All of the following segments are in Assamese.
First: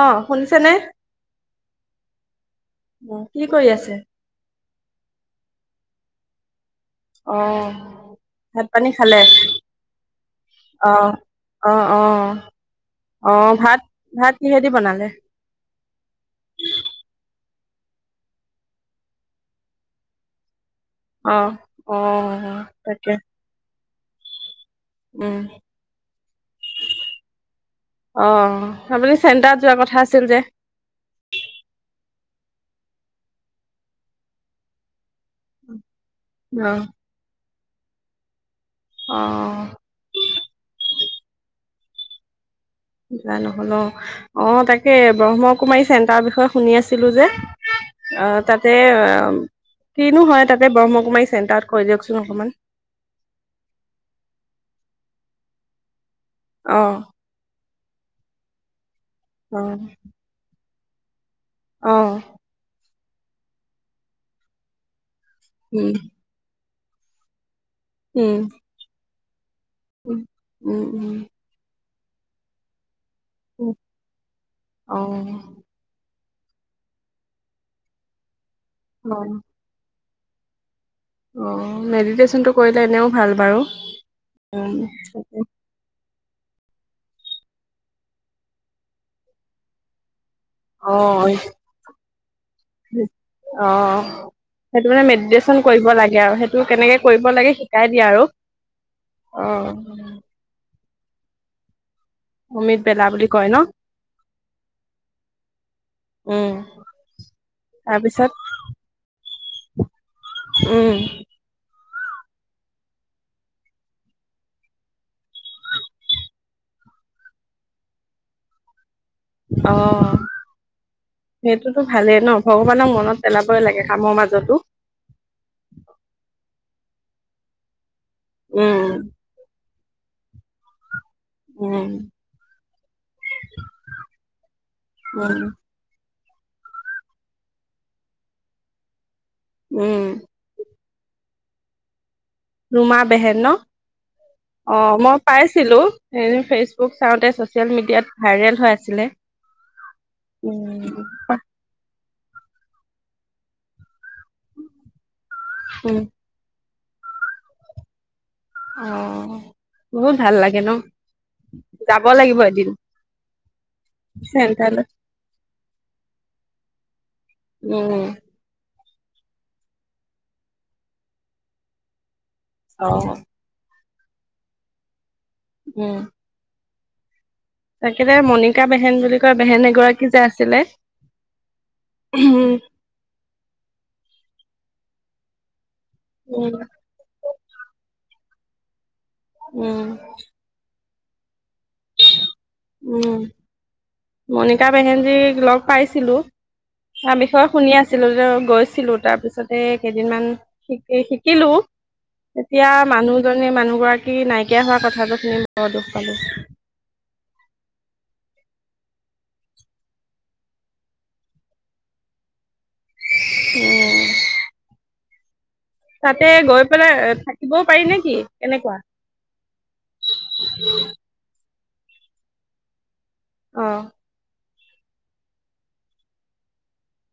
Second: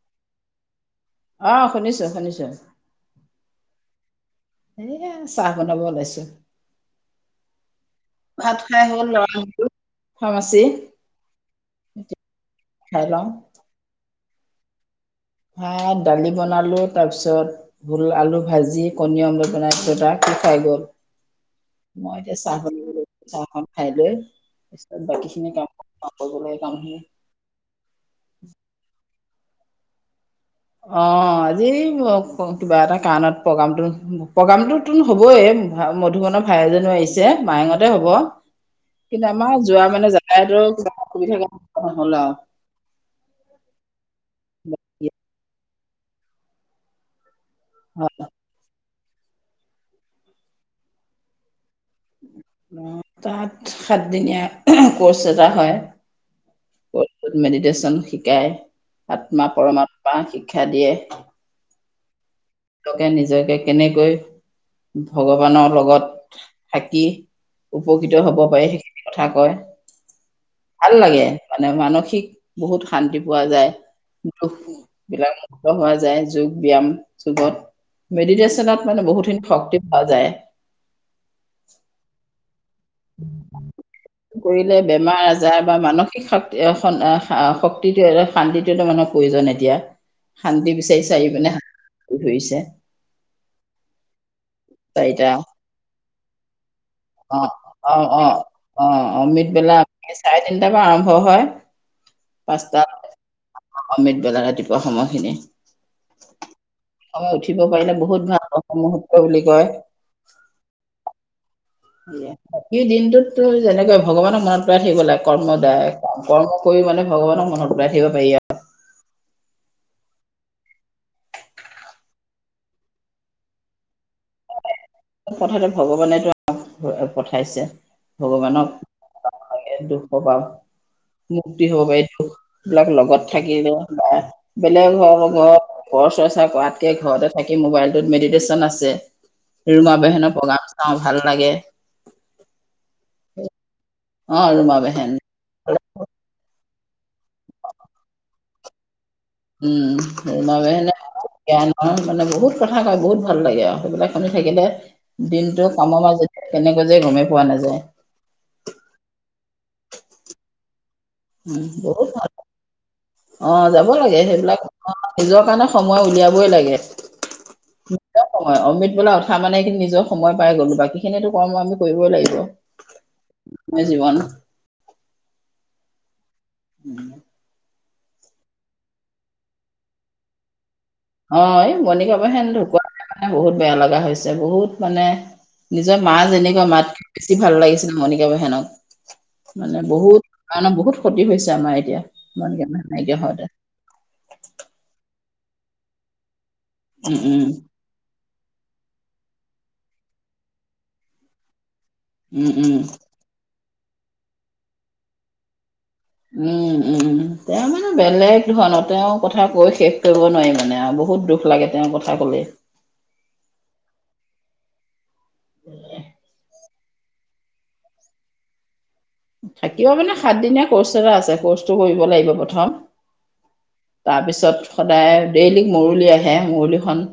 অ, শুনিছেনে? অ, শুনিছো, শুনিছো। উম, কি কৰি আছে? এয়া, চাহ বনাব ওলাইছো। অ। ভাত খাই পানী হ'ল খালে? লৰা ফাৰ্মাচী অ। অ, অ। এতিয়া খাই লওঁ অ, ভাত ভাত কিহেদি বনালে? ভাত, দালি বনালোঁ, তাৰপিছত ভোল, আলু ভাজি, কণী অমলেট বনাই দিলো তাক, সি খাই গ'ল। অ অ মই এতিয়া চাহ তাকে বনাবলৈছো, চাহ খাম। খাই লৈ, তাৰপিছত বাকী উম খিনি কাম কৰিম, কৰিবলগীয়া কাম খিনি। অ। আপুনি চেণ্টাৰত যোৱাৰ কথা আছিল যে? অ, আজি কিবা এটা কাৰণত প্ৰগ্ৰামটো প্ৰগ্ৰামটো টোন হবইে, মধুমনৰ অ ভাই এজনো আহিছে, মায়ঙতে হ'ব। অ কিন্তু আমাৰ যোৱা মানে যাতায়তৰ কিবা অসুবিধা [unintelligible] নহল আৰু। যোৱা নহল অ। অ, তাকে আৰু ব্ৰহ্মকুমাৰী চেণ্টাৰৰ বিষয়ে শুনি আছিলো যে। অ, অ। অ, তাতে, কিনো হয় তাতে ব্ৰহ্মকুমাৰী চেণ্টাৰত, কৈ দিয়কচোন অকমান? অ, তাত সাতদিনীয়া কৰ্চ এটা হয়। অ মেডিটেচন শিকায়, আত্মা অ পৰমাত্মা শিক্ষা দিয়ে। অ। লোকে নিজকে কেনেকৈ ভগৱানৰ উম লগত থাকি উপকৃত হ'ব উম পাৰি সেইখিনি কথা কয়, উম উম ভাল লাগে। মানে মানসিক বহুত শান্তি পোৱা উম যায়, দুখ অ বিলাক ত হোৱা যায় যোগ ব্যায়াম যুগত, মেডিটেচনত মানে অ বহুতখিনি শক্তি পোৱা যায়। অ মেডিটেচনটো কৰিলে এনেও ভাল বাৰু, কৰিলে উম। বেমাৰ-আজাৰ বা মানসিক শক্তি, অ শক্তিটো শান্তিটো মানুহৰ প্ৰয়োজন এতিয়া। শান্তি অ বিচাৰি চাৰি পিনে হাত ধৰিছে। অ, সেইটো মানে চাৰিটা মেডিটেচন কৰিব লাগে আৰু সেইটো কেনেকে কৰিব অ লাগে শিকাই অ দিয়া অ আৰু অ অ। অমৃত বেলা চাৰে তিনটাৰ পৰা আৰম্ভ হয়। অমিত পাঁচটাত বেলা বুলি কয় ন অমিত বেলা ৰাতিপুৱা সময়খিনি। উম সময়ত উঠিব পাৰিলে বহুত তাৰপিছত ভাল, বহ্মমুহুৰ্ত বুলি কয়। উম। বাকী দিনটোতটো যেনেকে ভগৱানক মনত পেলাই থাকিব লাগে কৰ্ম দ্বাৰাই, কৰ্ম কৰি মানে ভগবানক মনত পেলাই থাকিব পাৰি আৰু। অ। সেইটোতো ভালেই ন, ভগৱানক মনত পেলাবই লাগে কামৰ মাজটো। কথাতে ভগৱানেটো আমাক পঠাইছে, উম ভগৱানক [unintelligible] মুক্তি উম হব পাৰি, দুখ বিলাক লগত থাকিলেও বা বেলেগ ঘৰৰ উম লগত পৰচৰ্চা কৰাতকৈ ঘৰতে থাকি মোবাইলটোত মেডিটেচন আছে। ৰুমা উম বেহেনৰ প্ৰগ্ৰাম চাওঁ, ভাল লাগে। ৰুমা বেহেন ন? ৰুমা অ, বেহেন মই পাইছিলো। এদিন ফেচবুক চাওঁতে ছ'চিয়েল মিডিয়াত ভাইৰেল হৈ আছিলে। উম', [unintelligible] [unintelligible] উম অ', মানে বহুত কথা কয় বহুত ভাল লাগে আৰু সেইবিলাক শুনি থাকিলে, দিনটো উম, কামৰ মাজত কেনেকে যাই গমেই পোৱা নাযায়। অ', বহুত ভাল লাগে ন। উম', যাব বহুত ভাল লাগিব এদিন অ, যাব লাগে। সেইবিলাক চেণ্টাৰলৈ নিজৰ কাৰণে সময় উলিয়াবই লাগে। উম', অমৃত বেলা উঠা মানে কিন্তু নিজৰ সময় পাই গ'লো বাকীখিনিটো কৰ্ম আমি কৰিবই লাগিব। অ', এই জীৱন উম', [unintelligible] তাকেতে মণিকা বেহেন বুলি কয়। বেহেন এগৰাকী যে আছিলে? অ', এই, মণিকা বেহেন উম ঢুকুৱা কাৰণে বহুত বেয়া লগা হৈছে। বহুত মানে নিজৰ মা উম যেনেকুৱা মাত কৈয়ো বেছি ভাল লাগিছিলে। মণিকা বেহেনক উম মানে বহুত কাৰণৰ বহুত ক্ষতি হৈছে। আমাৰ এতিয়া, মণিকা বেহেন উম নাইকিয়া হওঁতে। মণিকা বেহেনজীক লগ পাইছিলো। উম তাৰ বিষয়ে উম শুনি আ ছিলো। গৈছিলো, তাৰ পিছতে কেইদিনমান শিকি শিকিলো। উম এতিয়া উম মানুহজনী মানুহ গৰাকী নাইকিয়া হোৱা কথাটো শুনি বৰ দুখ পালো। উম', উম, তেওঁ বেলেগ ধৰণৰ তেওঁৰ কথা কৈ শেষ কৰিব নোৱাৰি, মানে আৰু বহুত দুখ লাগে। তেওঁৰ কথা ক'লে। হম', [unintelligible] তাতে গৈ পেলাই থাকিবওঁ পাৰি নেকি? এনেকুৱা। থাকিব মানে সাত দিনীয়া কৰ্চ এটা আছে। কৰ্চটো কৰিব লাগিব প্ৰথম। অ' তাৰপিছত সদায় ডেইল মৰুলি আহে, মৰুলিখন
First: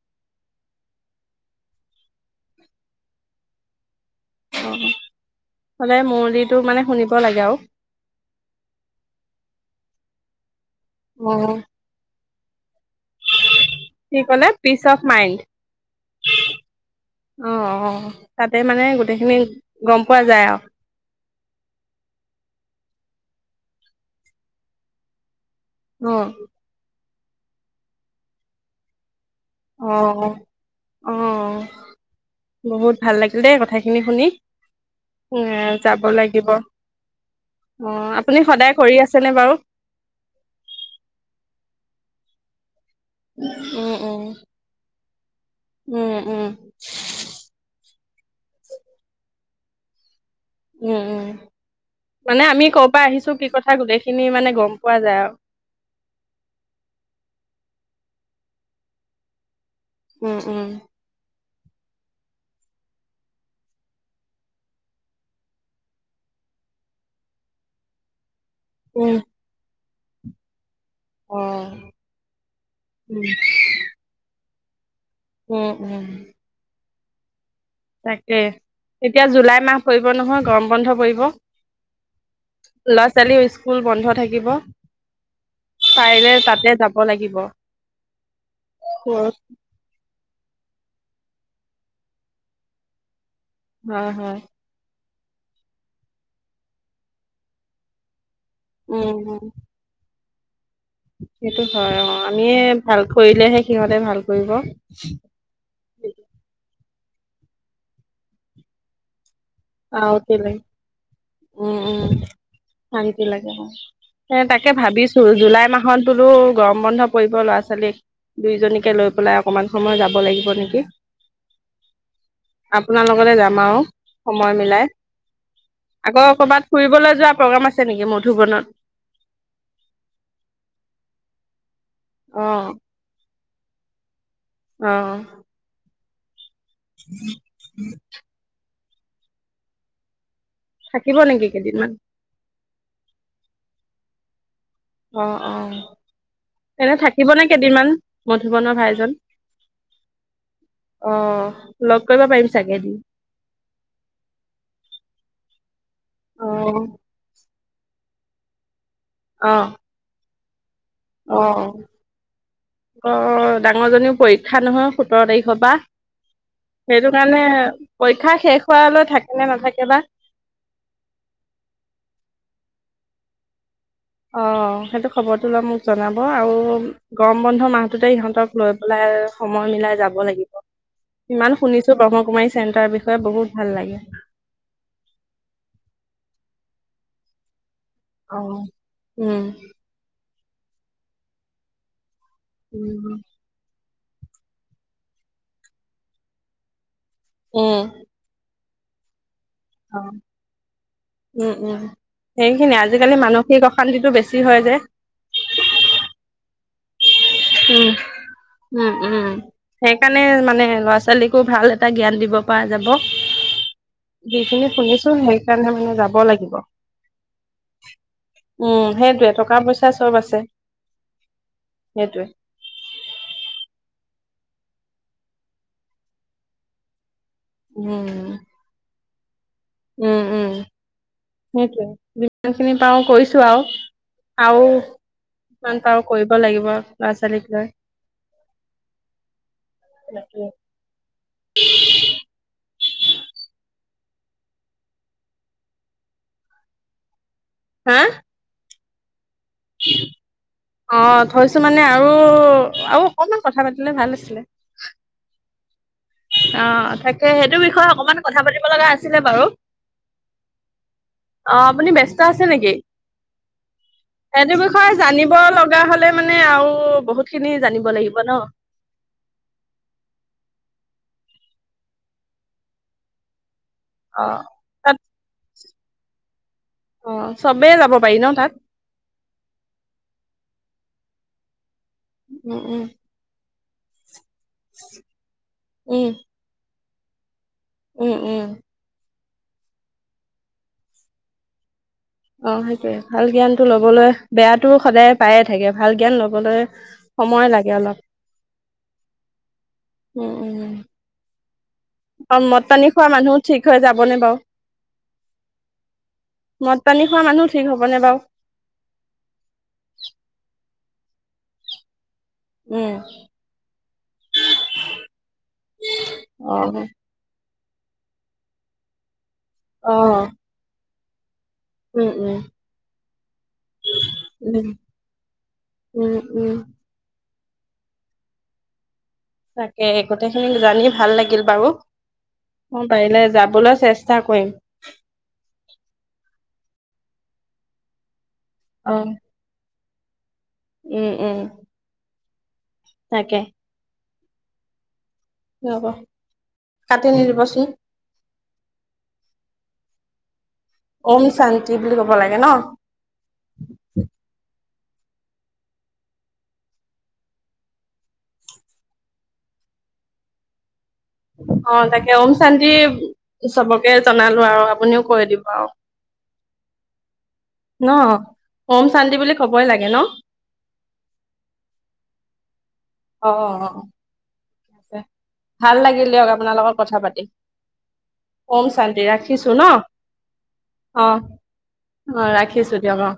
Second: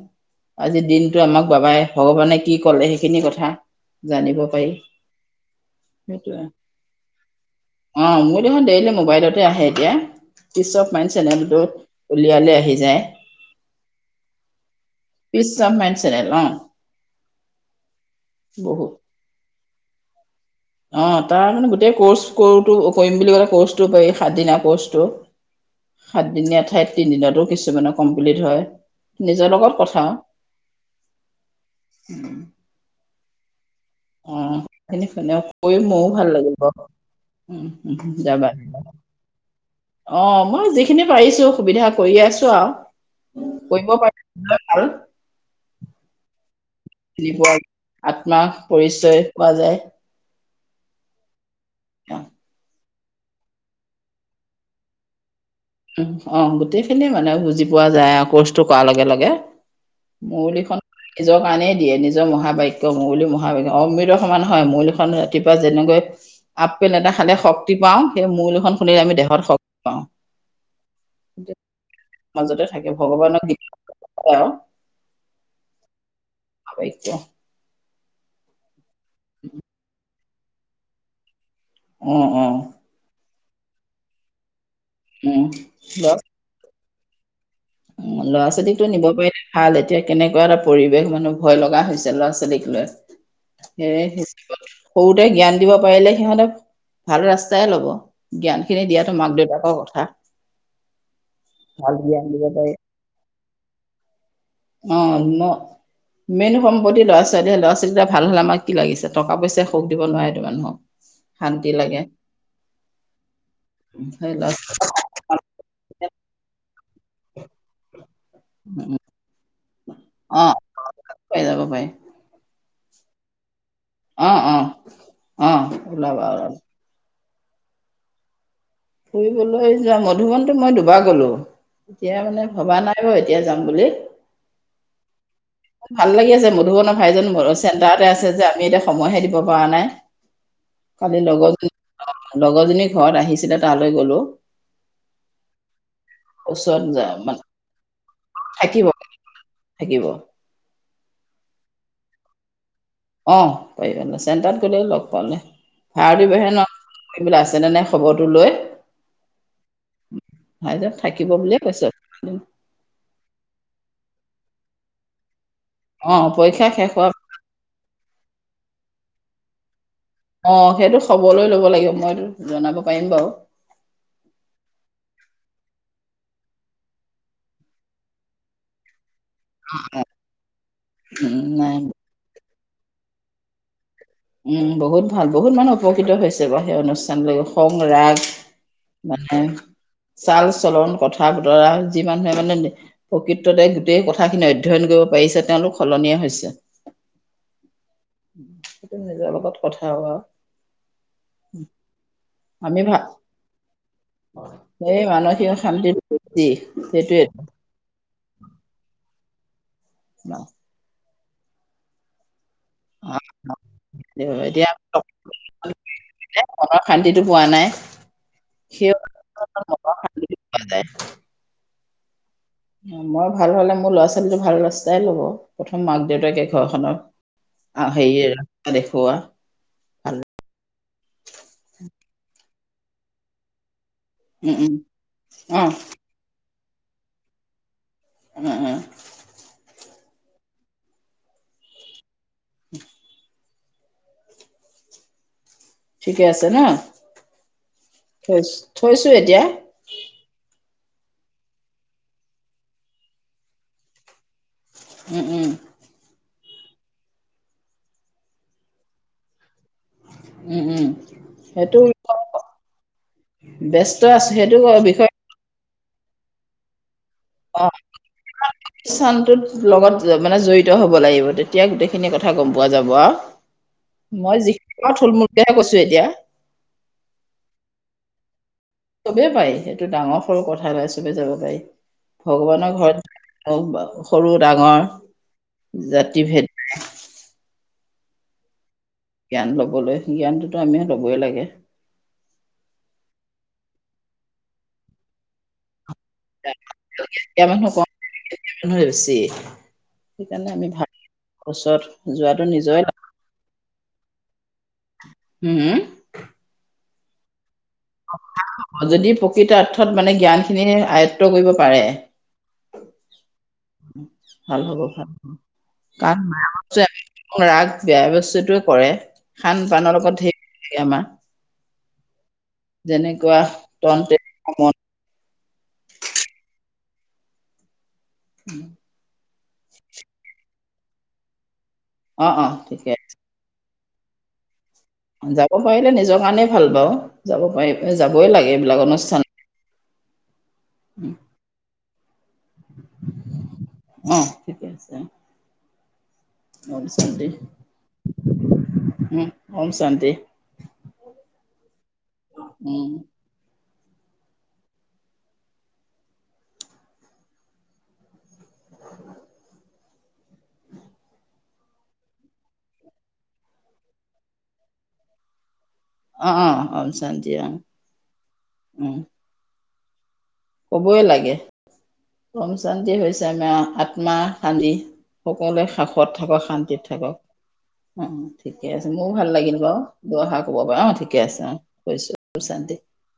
আজি দিনটো আমাক বাবাই ভগৱানে কি ক'লে সেইখিনি কথা জানিব পাৰি অ', হ'লে সেইটোৱে মুৰুলিটো মানে শুনিব লাগে আৰু অ', মুৰুলিখন ডেইলি মোবাইলতে আহে এতিয়া অ, পিচ অফ মাইণ্ড চেনেলটো উলিয়ালে আহি যায়। কি ক'লে piece of mind? Piece of mind channel অ অ', অ, তাতে মানে বহুত গোটেইখিনি গ'ম পোৱা যায়, আৰু অ', তাৰ মানে গোটেই কৰ্চ কৰো কৰিম বুলি ক'লে, ক'ৰ্চটো পাৰি সাতদিনা কৰ্চটো। অ সাতদিনীয়া ঠাইত তিনদিনতো কিছুমানে কমপ্লিট হয়। নিজৰ লগত অ কথা। অ বহুত ভাল লাগিল দেই, কথাখিনি শুনি, অ সেইখিনি শুনে উম, কৰি যাব ময়ো ভাল লাগিব। উম উম অ', আপুনি যাবা সদায় কৰি আছেনে বাৰু? অ', মই যিখিনি পাৰিছো। সুবিধা কৰি আছো আৰু উম কৰিব উম [unintelligible] আৰু উম', উম, জীৱআত্মা পৰিচয় পোৱা যায়। উম', উম, মানে আমি ক'ৰ পৰা আহিছো কি কথা গোটেইখিনি মানে গ'ম পোৱা যায় আৰু উ', অ, গোটেইখিনি মানে বুজি পোৱা যায় আৰু কৰ্চটো কৰাৰ লগে। লগে। উম উম মুৰলীখন নিজৰ কাৰণেই দিয়ে নিজৰ মহাবাক্য মুৰুলী মহাবাক্য অমৃত সমান হয় মুৰুলীখন ৰাতিপুৱা যেনেকৈ আপেল এটা খালে শক্তি পাওঁ সেই মুৰুলী এখন শুনিলে উম আমি দেহত শক্তি পাওঁ অ মাজতে থাকে উম ভগৱানক [unintelligible] উম উম শইকীয়া তাকে এতিয়া জুলাই মাহ পৰিব নহয় গৰম বন্ধ পৰিব অ অ ল'ৰা ছোৱালী স্কুল বন্ধ থাকিব উম পাৰিলে তাতে যাব লাগিব। উম ল'ৰা ছোৱালীকতো নিব পাৰিলে ভাল এতিয়া কেনেকুৱা এটা পৰিৱেশ মানুহৰ ভয় লগা হৈছে ল'ৰা ছোৱালীক লৈ হয় সেয়ে হয় সৰুতে জ্ঞান দিব পাৰিলে সিহঁতে ভাল ৰাস্তাই ল'ব জ্ঞান খিনি উম দিয়াতো উম মাক দেউতাকৰ কথা। সেইটো ভাল হয় অ জ্ঞান দিব আমিয়ে পাৰি ভাল কৰিলেহে সিহঁতে ভাল কৰিব। অ ন মেইন সম্পত্তি ল'ৰা ছোৱালী ল'ৰা ছোৱালী কেইটা ভাল হ'লে আমাক কি লাগিছে টকা পইচাই সুখ দিব আৰু কি নোৱাৰেতো লাগে মানুহক শান্তি উম লাগে উম শান্তি লাগে ধৰি হয় লওক তাকে ভাবিছো। জুলাই মাহততোতো গৰম বন্ধ পৰিব ল'ৰা ছোৱালীক দুইজনীকে লৈ পেলাই অকনমান সময় যাম যাব লাগিব অ নেকি পাই যাব পাৰি আপোনাৰ লগতে যাম আও অ অ সময় মিলাই অ ওলাবা আকৌ ওলাবা কবাত ফুৰিবলৈ যোৱা প্ৰগ্ৰেম আছে নেকি মধুবনত ফুৰিবলৈ যোৱা মধুবনতো মই দুবাৰ গ'লো এতিয়া অ মানে ভবা নাই বাৰু এতিয়া যাম বুলি অ ভাল লাগি আছে মধুবনৰ ভাইজান মোৰ চেণ্টাৰতে আছে যে আমি এতিয়া সময়হে দিব পৰা নাই থাকিব কালি নেকি কেইদিনমান লগৰ লগৰজনী ঘৰত আহিছিলে তালৈ গলো অ অ ওচৰত এনে যা- মানে থাকিবনে কেইদিনমান মধুবনৰ থাকিব ভাইজন থাকিব অ লগ কৰিব পাৰিম চাগে এদিন অ পাৰিবা চেণ্টাৰত গ'লে লগ পালে ভাড় অ বিবাহে ন কৰিবলৈ আছে‌ নে নাই খবৰটো লৈ অ ভাইজন থাকিব বুলিয়ে কৈছে অ ডাঙৰ জনীও পৰীক্ষা নহয় সোতৰ তাৰিখৰ পৰা অ পৰীক্ষা শেষ হোৱা মানে পৰীক্ষা শেষ হোৱালৈ থাকে নে নাথাকে বা অ সেইটো খবৰ লৈ ল'ব লাগিব মইতো জনাব পাৰিম বাৰু অ সেইটো খবৰটো লৈ মোক জনাব আৰু গৰম বন্ধ মাহটোতে ইহঁতক লৈ পেলাই সময় মিলাই যাব লাগিব উম ইমান নাই শুনিছো ব্ৰহ্মকুমাৰী চেণ্টাৰ বিষয়ে বহুত ভাল লাগে উম বহুত ভাল বহুত মানুহ উপকৃত হৈছে বাও সেই অনুষ্ঠানলৈ গৈ খং ৰাগ অ মানে উম চাল চলন কথা বতৰা যি মানুহে মানে উম প্ৰকৃততে গোটেই কথাখিনি অধ্যয়ন কৰিব পাৰিছে তেওঁলোক সলনি হৈছে উম সেইটো নিজৰ লগত কথা অ বাও উম উম সেইখিনিয়ে ভা আজিকালি মানসিক অশান্তিটো বেছি হয় যে বেছি সেইটোয়ে উম। উম। উম। সেইকাৰণে মানে ল'ৰা ছোৱালীকো ভাল এটা জ্ঞান দিব পৰা যাব। এতিয়া যিখিনি শুনিছো। সেইকাৰণে মানে যাব লাগিব। মনৰ শান্তিটো পোৱা নাই উম। সেই সেইটোৱে। টকা-পইচা মনৰ চব শান্তিটো আছে। পোৱা যায় সেইটোৱে মই ভাল হ'লে, মোৰ ল'ৰা -ছোৱালী ল-ছোৱালীটো ভাল ৰাস্তাই ল'ব। প্ৰথম মাক দেউতাকে ঘৰখনৰ, এ উম, হেৰি দেখুওৱা ভাল উম। উম। সেইটোৱে। যিমানখিনি পাওঁ কৰিছোঁ আৰু। উম আৰু উম অ কিমান পাৰো কৰিব লাগিব, ল'ৰা-ছোৱালীকলৈ উম- উম তাকে [unintelligible] ঠিকে আছে ন? হা? এছ। থৈছোঁ এতিয়া। অ'হ। থৈছো মানে আৰু, আৰু অকমান কথা পাতিলে ভাল আছিলে। উম। উম। অ' তাকে। সেইটো বিষয়ে অকমান কথা পাতিব লগা আছিলে বাৰু। উম উম অ'হ। সেইটো আপুনি ব্যস্ত আছে নেকি? ব্যস্ত আছোঁ। সেইটো বিষয়ে [unintelligible] লগা হ'লে মানে আৰু বহুত খিনি জানিব লাগিব ন। চানটোত লগত মানে জড়িত হ'ব লাগিব। তেতিয়া গোটেইখিনি কথা গম পোৱা যাব আও। [inaudible] মই যিখিনি পাওঁ তাত থুলমুলকেহে কৈছোঁ, এতিয়া অ'হ। চবে যাব পাৰি ন তাত? চবে পাৰি। এইটো ডাঙৰ -সৰু কথা নাই। চবে যাব পাৰি। উম ভগৱানৰ উম ঘৰত [unintelligible] সৰু -ডাঙৰ, উম জাতি- ভেদ উম। উম। জ্ঞান ল'বলৈ। জ্ঞানটোতো আমি ল'বই লাগে। অ'হ। সেইটোয়ে। ভাল জ্ঞানটো লবলৈ, বেয়াটো সদায় পায়ে থাকে। ভাল জ্ঞান ল'ব ল'বলৈ সময় এতিয়া মানুহ লাগে কম অলপ। মানুহে বেছি উম। সেইকাৰণে আমি উম। ভাল ওচৰত অ' যোৱাটো মদ- নিজৰে পানী লাভ। খোৱা মানুহো ঠিক হৈ যাবনে বাৰু? হু হুম মদ -পানী খোৱা মানুহো ঠিক হ'বনে বাৰু? অ' যদি প্ৰকৃতাৰ্থত মানে জ্ঞানখিনি আয়ত্ব কৰিব পাৰে উম [inaudible] ভাল হ'ব ভাল হব। কাৰণ অ মায়া [unintelligible] ৰাগ বেয়া বস্তুটোৱে কৰে। খান অ -পানৰ লগত ধেৰ [unintelligible] আমাৰ উম। উম। যেনেকুৱা তন, তেনেকুৱা উম মন। উম। উম। [unintelligible] তাকে গোটেইখিনিক জানি ভাল লাগিল বাৰু। অ অ মোৰ ঠিকে পাৰিলে যাবলৈ চেষ চেষ্টা কৰিম। যাব পাৰিলে নিজৰ কাৰণেই ভাল বাৰু। যাব পাৰি, যাবই লাগে এইবিলাক অ অনুষ্ঠান উম, উম। [inaudible] তাকে। অ', ঠিকে আছে। ৰ'ব। ঔম কাটি শান্তি, নিদিবচোন উম, ঔম শান্তি। ঔম শান্তি বুলি কব লাগে ন। উম। [unintelligible] অ', তাকে ঔম শান্তি, চবকে জনালো আৰু আপুনিও কৈ দিব আৰু অ', ঔম শান্তি অ', উম। থবই লাগে ন। কবই লাগে, ঔম শান্তি হৈ চে অ আমাৰ আত্মা শান্তি, অ সকলোৱে ভাল লাগিল সাসত দিয়ক থাকক আপোনাৰ লগত শান্তিত কথা থাকক। পাতি অ', ওম ঠিকে আছে, শান্তি ময়ো ভাল ৰাখিছো লাগিল ন বাৰু দুআষাৰ কব পাৰা অ', ঠিকে আছে অ' অ', থৈছো শান্তি ৰাখিছো দিয়ক অ'